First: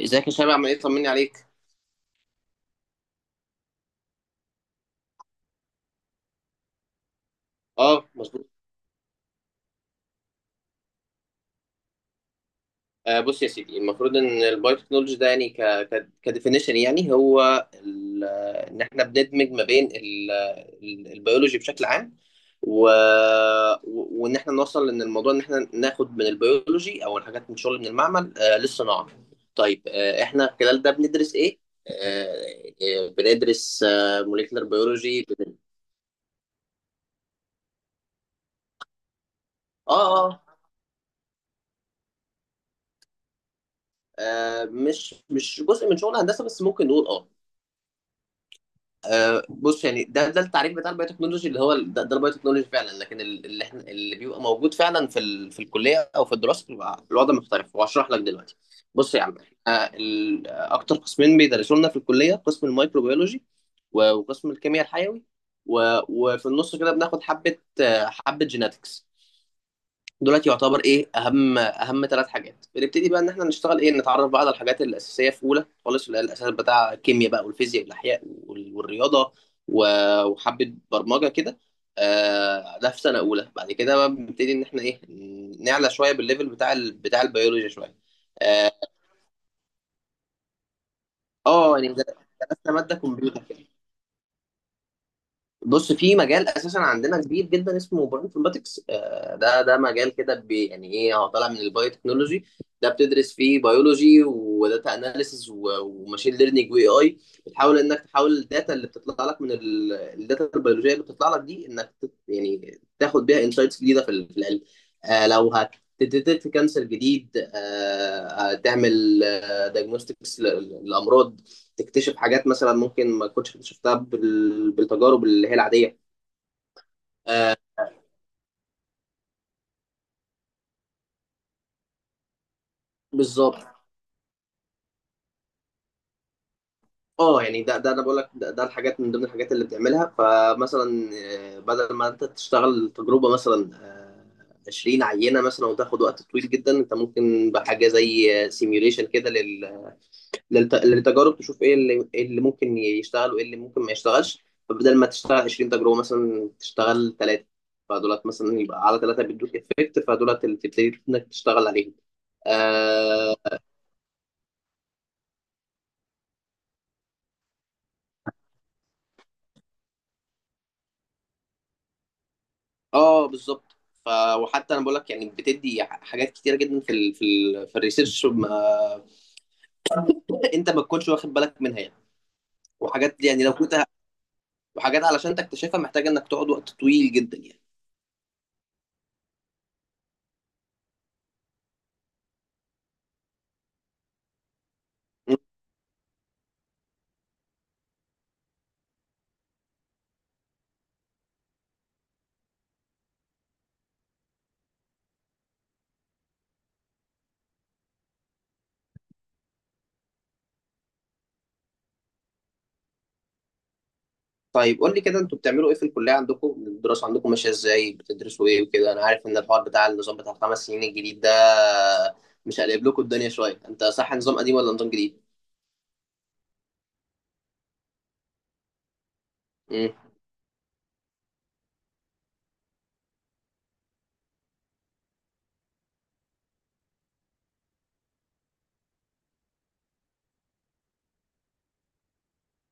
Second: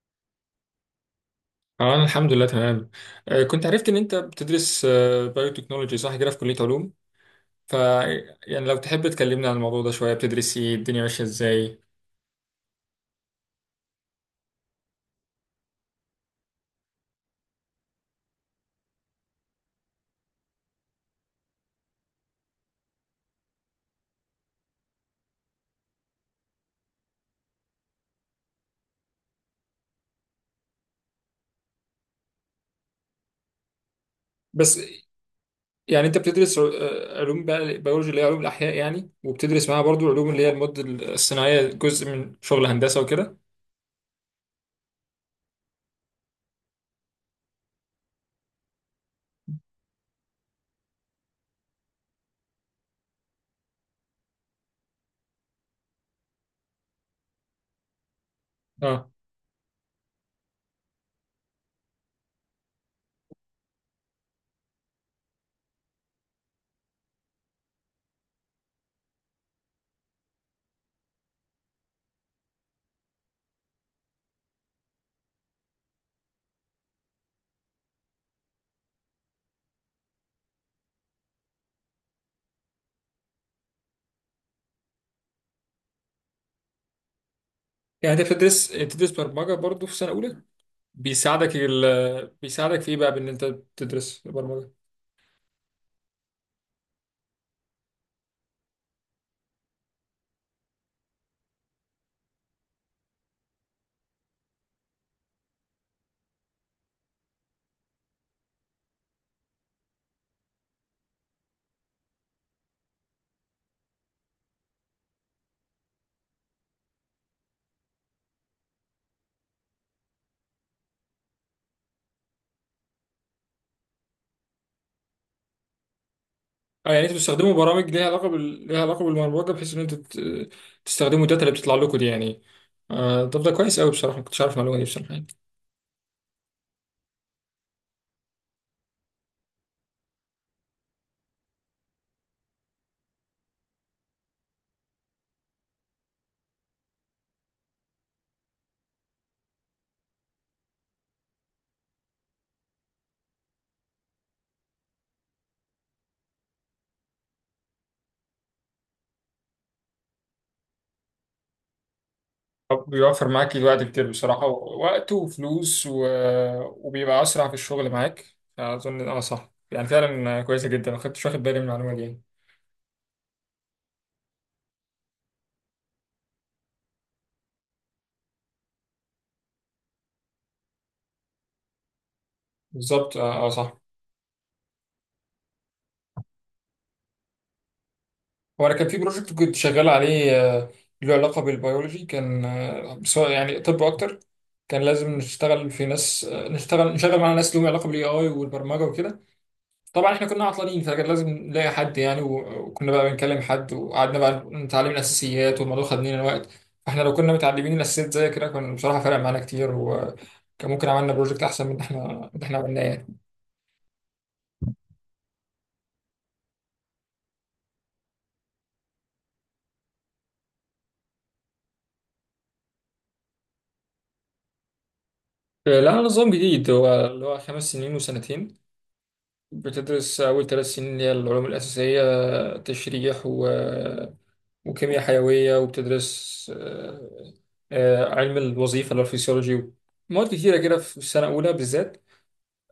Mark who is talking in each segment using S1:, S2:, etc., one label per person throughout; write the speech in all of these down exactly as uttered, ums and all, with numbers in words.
S1: ازيك يا شباب؟ عامل ايه؟ طمني عليك.
S2: اه انا الحمد لله تمام. آه، كنت عرفت ان انت بتدرس بايوتكنولوجي، صح كده، في كلية علوم. ف
S1: اه مظبوط.
S2: يعني لو تحب تكلمنا عن الموضوع ده شوية، بتدرس ايه؟ الدنيا ماشية ازاي؟
S1: آه بص يا سيدي، المفروض ان البايو تكنولوجي ده يعني ك ك كديفينيشن، يعني هو ال- ان احنا بندمج ما بين ال- ال- البيولوجي بشكل عام، و... و- وان احنا نوصل ان الموضوع ان احنا ناخد من البيولوجي او الحاجات من شغل من المعمل آه للصناعه. طيب، آه احنا خلال ده بندرس ايه؟ آه آه، بندرس آه موليكولر
S2: بس
S1: بيولوجي.
S2: يعني انت بتدرس آه، علوم بقى بيولوجي اللي هي علوم الاحياء يعني، وبتدرس معاها برضو
S1: اه
S2: العلوم اللي هي
S1: اه.
S2: المواد الصناعية، جزء من شغل هندسة وكده.
S1: آه، مش مش جزء من شغل هندسه بس، ممكن نقول اه. آه، بص، يعني ده ده التعريف بتاع البايو تكنولوجي اللي هو ال- ده, ده البايو تكنولوجي فعلا، لكن ال- اللي احنا اللي بيبقى موجود فعلا في ال... في الكليه او في الدراسه بيبقى الوضع مختلف، وهشرح لك دلوقتي.
S2: اه
S1: بص يا عم، آه، ال... آه، اكتر قسمين بيدرسوا لنا في الكليه قسم الميكروبيولوجي، و- وقسم الكيمياء الحيوي، و... وفي النص كده بناخد حبه، آه، حبه جيناتكس. دلوقتي يعتبر ايه؟ اهم اهم ثلاث حاجات بنبتدي بقى ان احنا نشتغل ايه، نتعرف بقى على الحاجات الاساسيه في اولى خالص، اللي هي الاساس بتاع الكيمياء بقى والفيزياء والاحياء وال- والرياضه، و- وحبه برمجه كده. آه، ده في سنه اولى. بعد كده بقى بنبتدي ان احنا ايه، نعلى شويه بالليفل بتاع ال- بتاع البيولوجيا شويه.
S2: يعني انت بتدرس
S1: اه.
S2: بتدرس برمجة برضو في سنة اولى؟ بيساعدك
S1: آه، يعني
S2: ال...
S1: درسنا
S2: بيساعدك في
S1: ماده
S2: ايه بقى، بان
S1: كمبيوتر
S2: انت
S1: كده.
S2: تدرس برمجة؟
S1: بص، في مجال اساسا عندنا كبير جدا اسمه بايو انفورماتكس، آه، ده ده مجال كده بي- يعني ايه، هو طالع من البايو تكنولوجي. ده بتدرس فيه بيولوجي وداتا اناليسز وماشين ليرنينج واي اي. بتحاول انك تحول الداتا اللي بتطلع لك من ال- الداتا البيولوجيه اللي بتطلع لك دي، انك تت- يعني تاخد بيها انسايتس جديده في ال- في العلم. آه، لو هتديتكت كانسر جديد، آه، هتعمل دايجنوستكس للامراض، تكتشف حاجات مثلا ممكن ما كنتش اكتشفتها بال... بالتجارب اللي هي العاديه.
S2: اه يعني انتوا بتستخدموا برامج ليها علاقه بال... ليها علاقه بالبرمجه، بحيث ان انتوا ت- تستخدموا الداتا اللي بتطلع لكم دي يعني. آه طب ده
S1: بالظبط.
S2: كويس قوي بصراحه، ما كنتش عارف المعلومه دي بصراحه يعني.
S1: اه، يعني ده ده انا بقول لك، ده, ده الحاجات من ضمن الحاجات اللي بتعملها. فمثلا آه، بدل ما انت تشتغل تجربه، مثلا آه، عشرين عينه مثلا، وتاخد وقت طويل جدا، انت ممكن بحاجه زي سيميوليشن كده لل... للت... للتجارب، تشوف ايه اللي... إيه اللي ممكن يشتغل وايه اللي ممكن ما يشتغلش. فبدل ما تشتغل عشرين تجربه، مثلا تشتغل ثلاثه. فدولت مثلا يبقى على ثلاثه بيدوك افكت، فدولت اللي تبتدي انك تشتغل عليهم.
S2: طب بيوفر
S1: اه.
S2: معاك الوقت كتير بصراحه، وقت وفلوس و... وبيبقى اسرع في الشغل معاك اظن، اه صح، يعني فعلا كويسه جدا، ما كنتش واخد بالي من المعلومه دي يعني.
S1: آه، بالظبط. ف وحتى انا بقول لك يعني بتدي ح- حاجات كتيره جدا في ال في ال في الريسيرش ما انت ما تكونش واخد بالك منها يعني.
S2: بالظبط
S1: وحاجات
S2: اه،
S1: يعني
S2: آه،
S1: لو كنت
S2: صح.
S1: ه- وحاجات علشان تكتشفها محتاجه انك تقعد وقت طويل جدا يعني.
S2: هو انا كان في بروجكت كنت شغال عليه آه، له علاقه بالبيولوجي، كان آه، سواء يعني طب اكتر، كان لازم
S1: مم.
S2: نشتغل في ناس، آه، نشتغل نشغل مع ناس لهم علاقه بالاي اي والبرمجه وكده. طبعا احنا كنا عطلانين، فكان لازم نلاقي حد يعني، و- وكنا بقى بنكلم حد وقعدنا بقى نتعلم الاساسيات، والموضوع خد مننا وقت. فاحنا لو كنا متعلمين الاساسيات زي كده، كان بصراحه فرق معانا كتير، وكان ممكن عملنا بروجكت احسن من اللي احنا من اللي احنا عملناه يعني.
S1: طيب قول لي كده، انتوا بتعملوا ايه في الكليه عندكم؟ الدراسه عندكم ماشيه ازاي؟ بتدرسوا ايه وكده؟ انا عارف ان الحوار بتاع النظام بتاع الخمس سنين الجديد ده مش قلب لكم الدنيا شويه؟ انت صح نظام قديم ولا نظام جديد؟
S2: لا، نظام جديد، هو اللي هو خمس سنين وسنتين.
S1: امم
S2: بتدرس أول ثلاث سنين اللي هي العلوم الأساسية، تشريح و... وكيمياء حيوية، وبتدرس آه، آه، علم الوظيفة اللي هو الفسيولوجي، مواد كتيرة كده في السنة الأولى بالذات.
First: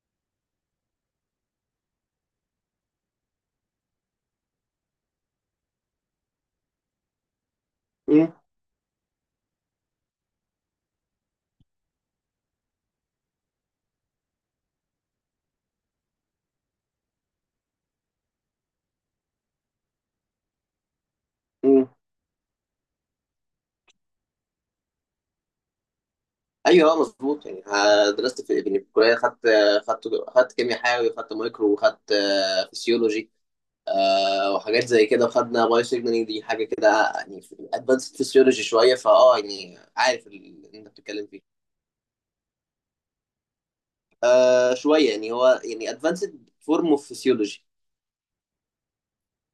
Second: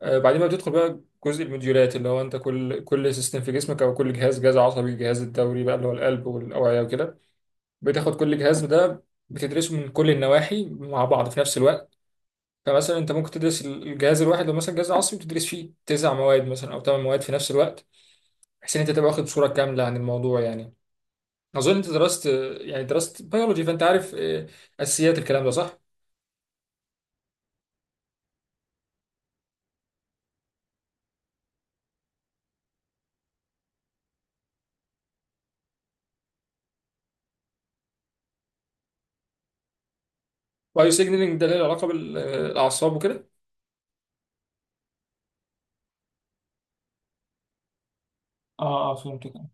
S2: آه، بعدين بقى بتدخل بقى جزء الموديولات، اللي هو أنت كل كل سيستم في جسمك أو كل جهاز، جهاز عصبي، الجهاز الدوري بقى اللي هو القلب والأوعية وكده. بتاخد كل جهاز ده بتدرسه من كل النواحي مع بعض في نفس الوقت. فمثلا أنت ممكن تدرس الجهاز الواحد، لو مثلا جهاز عصبي بتدرس فيه تسع مواد مثلا أو ثمان مواد في نفس الوقت، بحيث ان انت تبقى واخد صوره كامله عن الموضوع يعني. اظن
S1: امم
S2: انت درست، يعني درست بيولوجي، فانت عارف آه، اساسيات الكلام ده صح؟
S1: ايوه اه مظبوط. يعني آه، درست في، يعني في الكليه خدت خدت خدت كيمياء حيوي، خدت مايكرو، وخدت آه، فسيولوجي، آه، وحاجات زي كده. وخدنا بايو سيجنالينج، دي حاجه كده يعني ادفانسد فسيولوجي شويه. فاه يعني عارف ال- اللي انت
S2: وايو
S1: بتتكلم
S2: سيجنالينج
S1: فيه.
S2: ده له علاقه بالاعصاب وكده؟
S1: آه شويه، يعني هو يعني ادفانسد فورم اوف فسيولوجي.
S2: اه اه، فهمت كده.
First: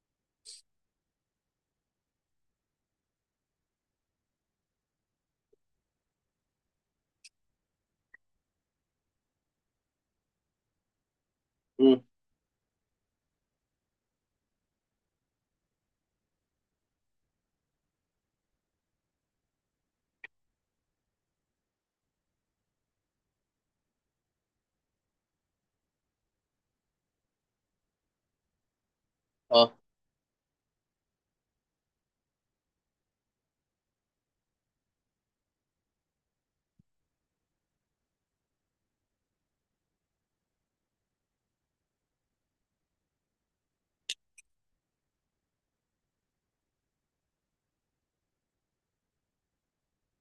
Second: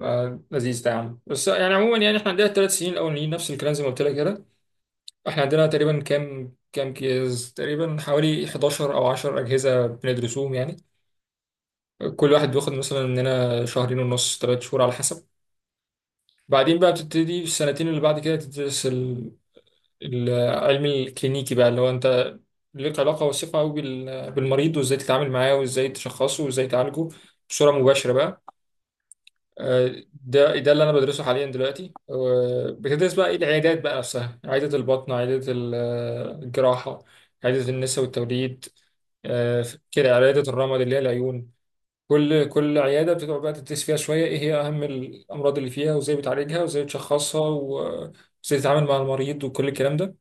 S2: آه، لذيذ ده يا عم. بس يعني عموما يعني احنا عندنا الثلاث سنين الاولانيين نفس الكلام زي ما قلت لك كده. احنا عندنا تقريبا كام كام كيس تقريبا، حوالي حداشر او عشر اجهزه بندرسوهم يعني.
S1: امم.
S2: كل واحد بياخد مثلا مننا شهرين ونص، ثلاث شهور على حسب. بعدين بقى بتبتدي في السنتين اللي بعد كده تدرس العلم الكلينيكي بقى، اللي هو انت ليك علاقة وثيقة قوي بالمريض، وازاي تتعامل معاه، وازاي تشخصه، وازاي تعالجه بصورة مباشرة بقى.
S1: اه.
S2: آه، ده ده اللي انا بدرسه حاليا دلوقتي. آه، بتدرس بقى ايه؟ العيادات بقى نفسها، عيادة البطن، عيادة ال- آه، الجراحة، عيادة النساء والتوليد، آه، كده عيادة الرمد اللي هي العيون. كل كل عيادة بتقعد بقى تدرس فيها شوية ايه هي اهم الامراض اللي فيها، وازاي بتعالجها، وازاي بتشخصها، و- وازاي تتعامل مع المريض، وكل الكلام ده.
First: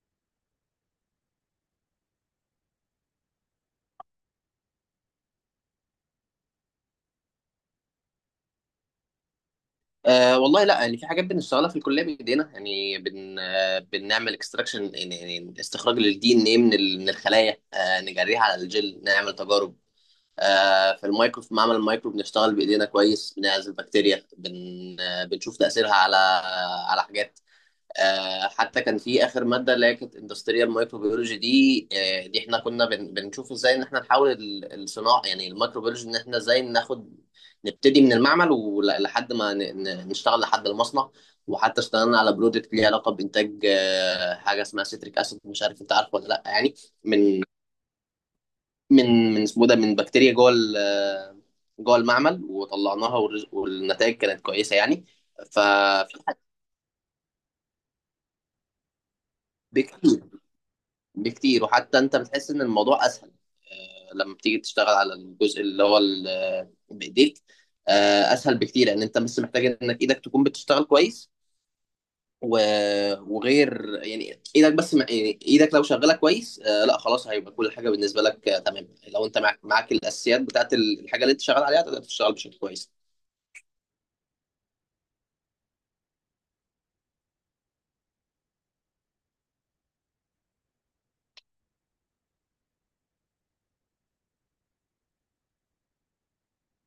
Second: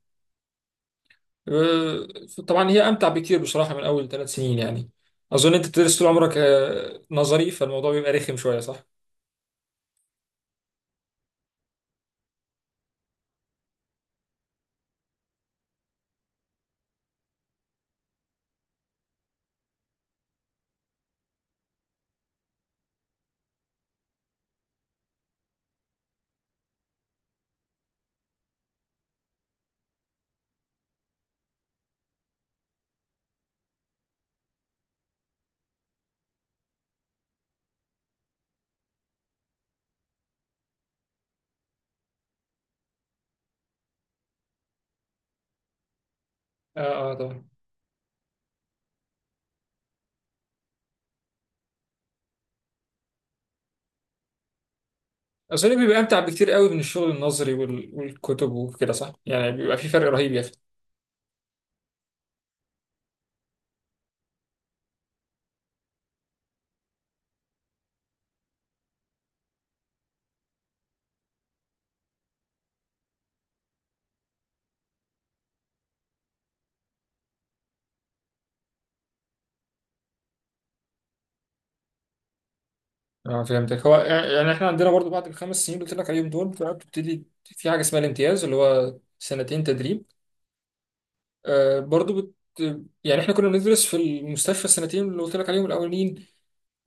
S2: آه، طبعا هي امتع بكتير بصراحه من اول ثلاث سنين يعني. اظن انت بتدرس طول عمرك آه، نظري، فالموضوع بيبقى رخم شويه صح؟
S1: آه والله لا، يعني في حاجات بنشتغلها في الكليه بايدينا، يعني بن آه بنعمل اكستراكشن، يعني يعني استخراج للدي ان ايه من ال- من الخلايا، آه نجريها على الجل، نعمل تجارب. آه، في المايكرو، في معمل المايكرو بنشتغل بايدينا كويس، بنعزل بكتيريا، بن آه، بنشوف تاثيرها على على حاجات. آه، حتى كان في اخر ماده اللي هي كانت اندستريال مايكروبيولوجي دي، آه، دي احنا كنا بن- بنشوف ازاي ان احنا نحول ال- الصناعه، يعني الميكروبيولوجي ان احنا ازاي ناخد، نبتدي من المعمل ولحد ما ن- ن- نشتغل لحد المصنع. وحتى اشتغلنا على برودكت ليه علاقه بانتاج آه، حاجه اسمها سيتريك اسيد، مش عارف انت عارفه ولا لا يعني.
S2: اه اه
S1: من
S2: طبعا.
S1: من من اسمه ده، من بكتيريا جوه ال- آه، جوه المعمل، وطلعناها، والرز- والنتائج كانت كويسه يعني.
S2: اظن بيبقى امتع
S1: ففي حد
S2: بكتير قوي من الشغل النظري وال- والكتب وكده صح، يعني بيبقى في فرق
S1: بكتير
S2: رهيب يا اخي.
S1: بكتير، وحتى انت بتحس ان الموضوع اسهل، آه، لما بتيجي تشتغل على الجزء اللي هو ال- آه، بايديك. آه، اسهل بكتير لان انت بس محتاج انك ايدك تكون بتشتغل كويس، و- وغير يعني ايدك بس ما- يعني ايدك لو شغاله كويس، آه، لا خلاص هيبقى كل حاجه بالنسبه لك آه، تمام. لو انت معاك معاك الاساسيات بتاعت الحاجه اللي انت شغال عليها تقدر تشتغل بشكل كويس.
S2: اه فهمتك. هو آه، يعني احنا عندنا برضو بعد الخمس سنين اللي قلت لك عليهم دول، بقى بتبتدي في حاجه اسمها الامتياز، اللي هو سنتين تدريب. آه برضو بت يعني احنا كنا بندرس في المستشفى السنتين اللي قلت لك عليهم الاولين،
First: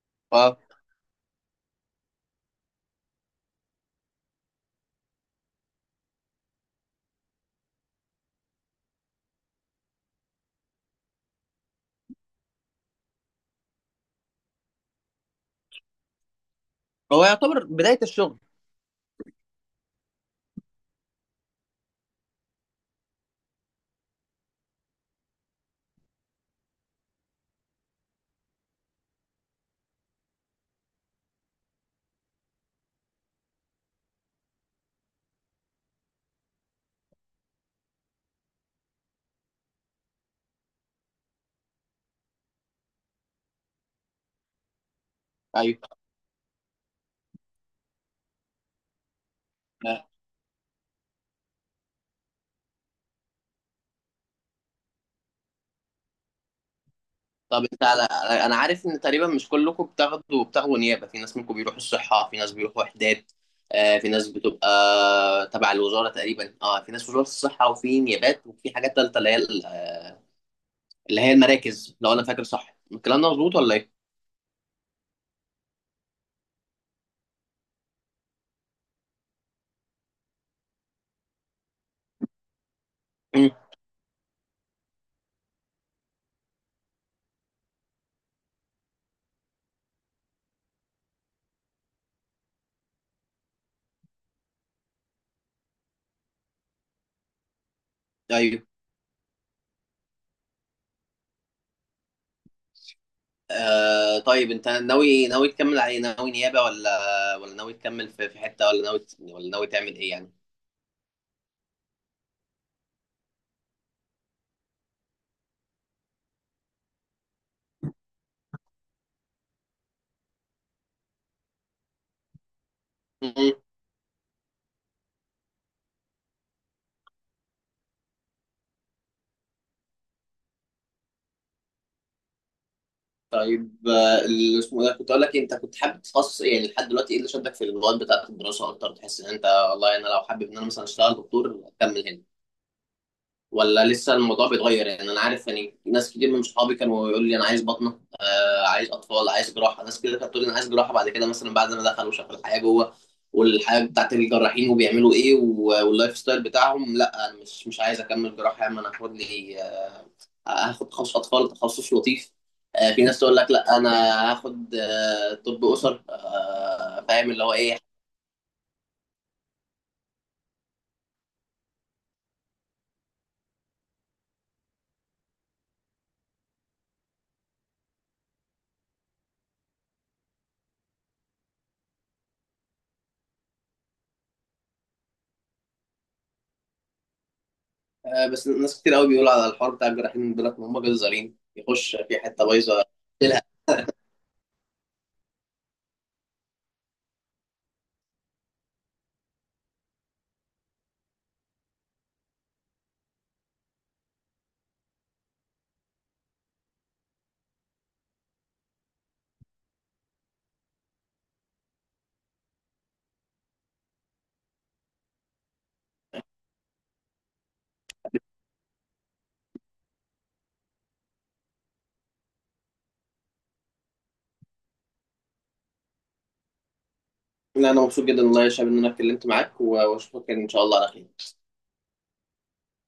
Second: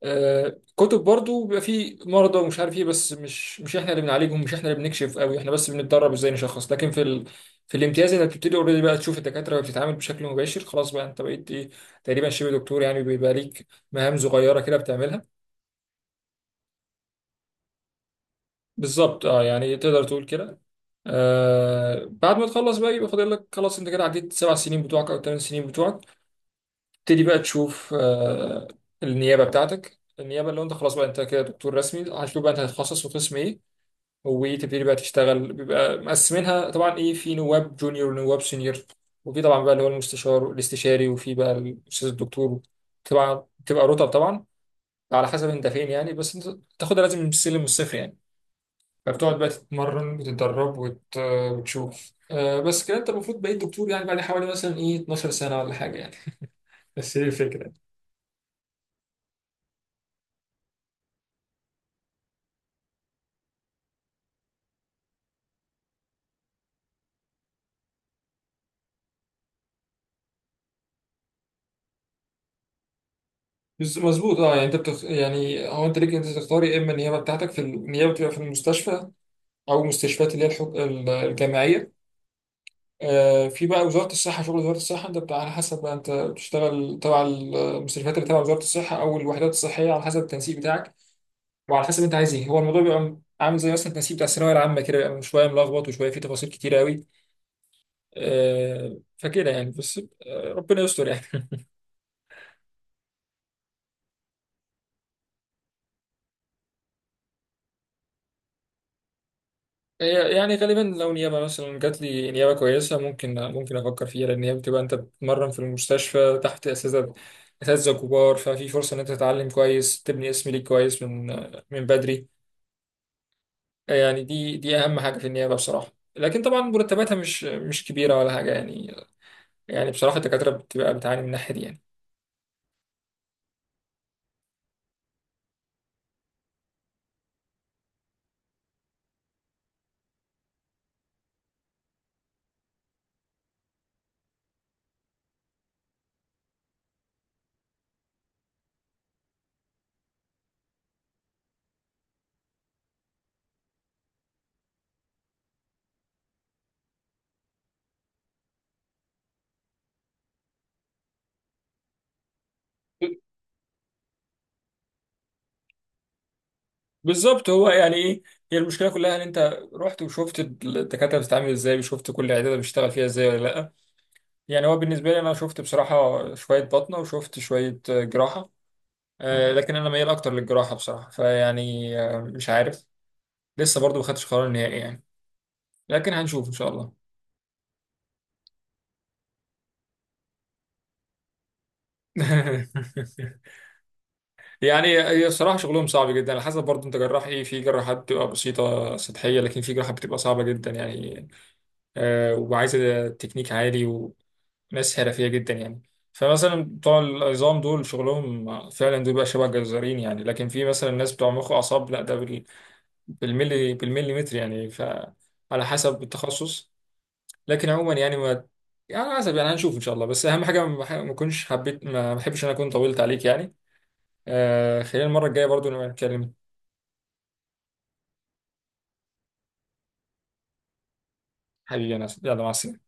S2: آه،
S1: اه،
S2: كتب برضو بيبقى فيه مرضى ومش عارف ايه، بس مش مش احنا اللي بنعالجهم، مش احنا اللي بنكشف قوي، احنا بس بنتدرب ازاي نشخص. لكن في ال... في الامتياز انك بتبتدي اوريدي بقى تشوف الدكاتره بتتعامل بشكل مباشر، خلاص بقى انت بقيت ايه، تقريبا شبه دكتور يعني، بيبقى ليك مهام صغيره كده بتعملها.
S1: هو يعتبر بداية الشغل.
S2: بالظبط اه، يعني تقدر تقول كده. آه، بعد ما تخلص بقى، يبقى فاضل لك خلاص، انت كده عديت السبع سنين بتوعك او الثمان سنين بتوعك، تبتدي بقى تشوف آه النيابه بتاعتك. النيابه اللي هو انت خلاص بقى انت كده دكتور رسمي، هتشوف بقى انت هتتخصص في قسم ايه، وتبتدي بقى تشتغل. بيبقى مقسمينها طبعا ايه، في نواب جونيور ونواب سينيور، وفي طبعا بقى اللي هو المستشار الاستشاري، وفي بقى الاستاذ الدكتور. طبعا بتبقى رتب طبعا، على حسب انت فين
S1: ايوه.
S2: يعني، بس انت تاخدها لازم من السلم والصفر يعني. فبتقعد بقى
S1: آه،
S2: تتمرن وتتدرب وت... وتشوف آه. بس كده انت المفروض بقيت دكتور يعني بعد حوالي مثلا ايه اتناشر سنه ولا حاجه يعني. بس هي
S1: طب
S2: الفكره.
S1: انت على على- انا عارف ان تقريبا مش كلكم بتاخدوا بتاخدوا نيابة، في ناس منكم بيروحوا الصحة، في ناس بيروحوا وحدات، آه، في ناس بتبقى تبع الوزارة تقريبا. اه، في ناس وزارة الصحة، وفي نيابات، وفي حاجات تالتة اللي هي ال- آه، اللي هي المراكز، لو انا فاكر صح الكلام ده مظبوط ولا ايه؟
S2: بس- مظبوط اه. يعني انت بتخ... يعني هو انت ليك انت تختار، يا اما النيابه بتاعتك، في النيابه بتبقى في المستشفى او مستشفيات اللي هي الحك... الجامعيه. آه،
S1: مم.
S2: في بقى وزارة الصحة، شغل وزارة الصحة انت بتاع على حسب بقى، انت بتشتغل تبع المستشفيات اللي تبع وزارة الصحة، او الوحدات الصحية، على حسب التنسيق بتاعك وعلى حسب انت عايز ايه. هو الموضوع بيبقى عامل زي مثلا التنسيق بتاع الثانوية العامة كده، بيبقى شوية ملخبط وشوية فيه تفاصيل كتير قوي.
S1: ايوه.
S2: آه، فكده يعني بس. آه، ربنا يستر يعني.
S1: آه طيب انت ناوي ناوي تكمل على ايه؟ ناوي نيابة ولا ولا ناوي تكمل في في حتة ولا ناوي ولا ناوي تعمل ايه
S2: هي- يعني غالبا لو نيابة مثلا جات لي نيابة كويسة، ممكن ممكن افكر فيها، لان هي بتبقى انت بتتمرن في المستشفى تحت اساتذة اساتذة كبار، ففي فرصة ان انت تتعلم كويس، تبني اسم ليك كويس من من بدري
S1: يعني؟
S2: يعني. دي دي اهم حاجه في النيابه بصراحه، لكن طبعا مرتباتها مش مش كبيره ولا حاجه يعني، يعني بصراحه الدكاتره بتبقى بتعاني من الناحيه دي يعني.
S1: طيب آه، اللي اسمه ده، كنت اقول لك إيه، انت كنت حابب تتخصص ايه يعني لحد دلوقتي؟ ايه اللي شدك في المواد بتاعت الدراسه اكتر؟ تحس ان انت، والله انا لو حابب ان انا مثلا اشتغل دكتور اكمل هنا، ولا لسه الموضوع بيتغير؟ يعني انا عارف يعني ناس كتير من صحابي كانوا يقول لي انا عايز بطنه، آه عايز اطفال، عايز جراحه. ناس كده كانت تقول لي انا عايز جراحه، بعد كده مثلا بعد ما دخلوا شافوا الحياه جوه، والحياه بتاعت الجراحين، وبيعملوا ايه، و- واللايف ستايل بتاعهم، لا انا مش مش عايز اكمل جراحه يا عم، انا هاخد لي، هاخد تخصص اطفال، تخصص لطيف. آه، في ناس تقول لك لا انا هاخد، آه، طب اسر، آه، فاهم اللي
S2: بالظبط.
S1: هو
S2: هو
S1: ايه.
S2: يعني ايه، هي المشكله كلها ان انت رحت وشفت الدكاتره بتتعامل ازاي، وشفت كل عياده بيشتغل فيها ازاي ولا لا. يعني هو بالنسبه لي انا شفت بصراحه شويه بطنه وشفت شويه جراحه، آه، لكن انا ميال اكتر للجراحه بصراحه، فيعني آه، مش عارف، لسه برضو ما خدتش قرار نهائي يعني، لكن هنشوف ان شاء الله.
S1: آه، بس ناس كتير قوي بيقولوا على الحوار بتاع الجراحين، بيقول لك هم جزارين، يخش في حته بايظه تلها.
S2: يعني هي صراحة شغلهم صعب جدا، على حسب برضه انت جراح ايه. في جراحات بتبقى بسيطة سطحية، لكن في جراحات بتبقى صعبة جدا يعني، آه وعايزة تكنيك عالي وناس حرفية جدا يعني. فمثلا بتوع العظام دول شغلهم فعلا دول بقى شبه جزارين يعني، لكن في مثلا ناس بتوع مخ وأعصاب لا، ده بال- بالملي بالمليمتر يعني، فعلى حسب التخصص. لكن عموما يعني ما يعني على حسب، يعني هنشوف ان شاء الله. بس اهم حاجة ما ما اكونش حبيت ما ما بحبش ان انا اكون طولت عليك يعني. آه خلينا المرة الجاية برضو نبقى نتكلم.
S1: لا انا مبسوط جدا والله يا شباب ان انا اتكلمت معاك، و- واشوفك ان شاء الله على خير.
S2: حبيبي يا ناصر، يلا مع السلامة.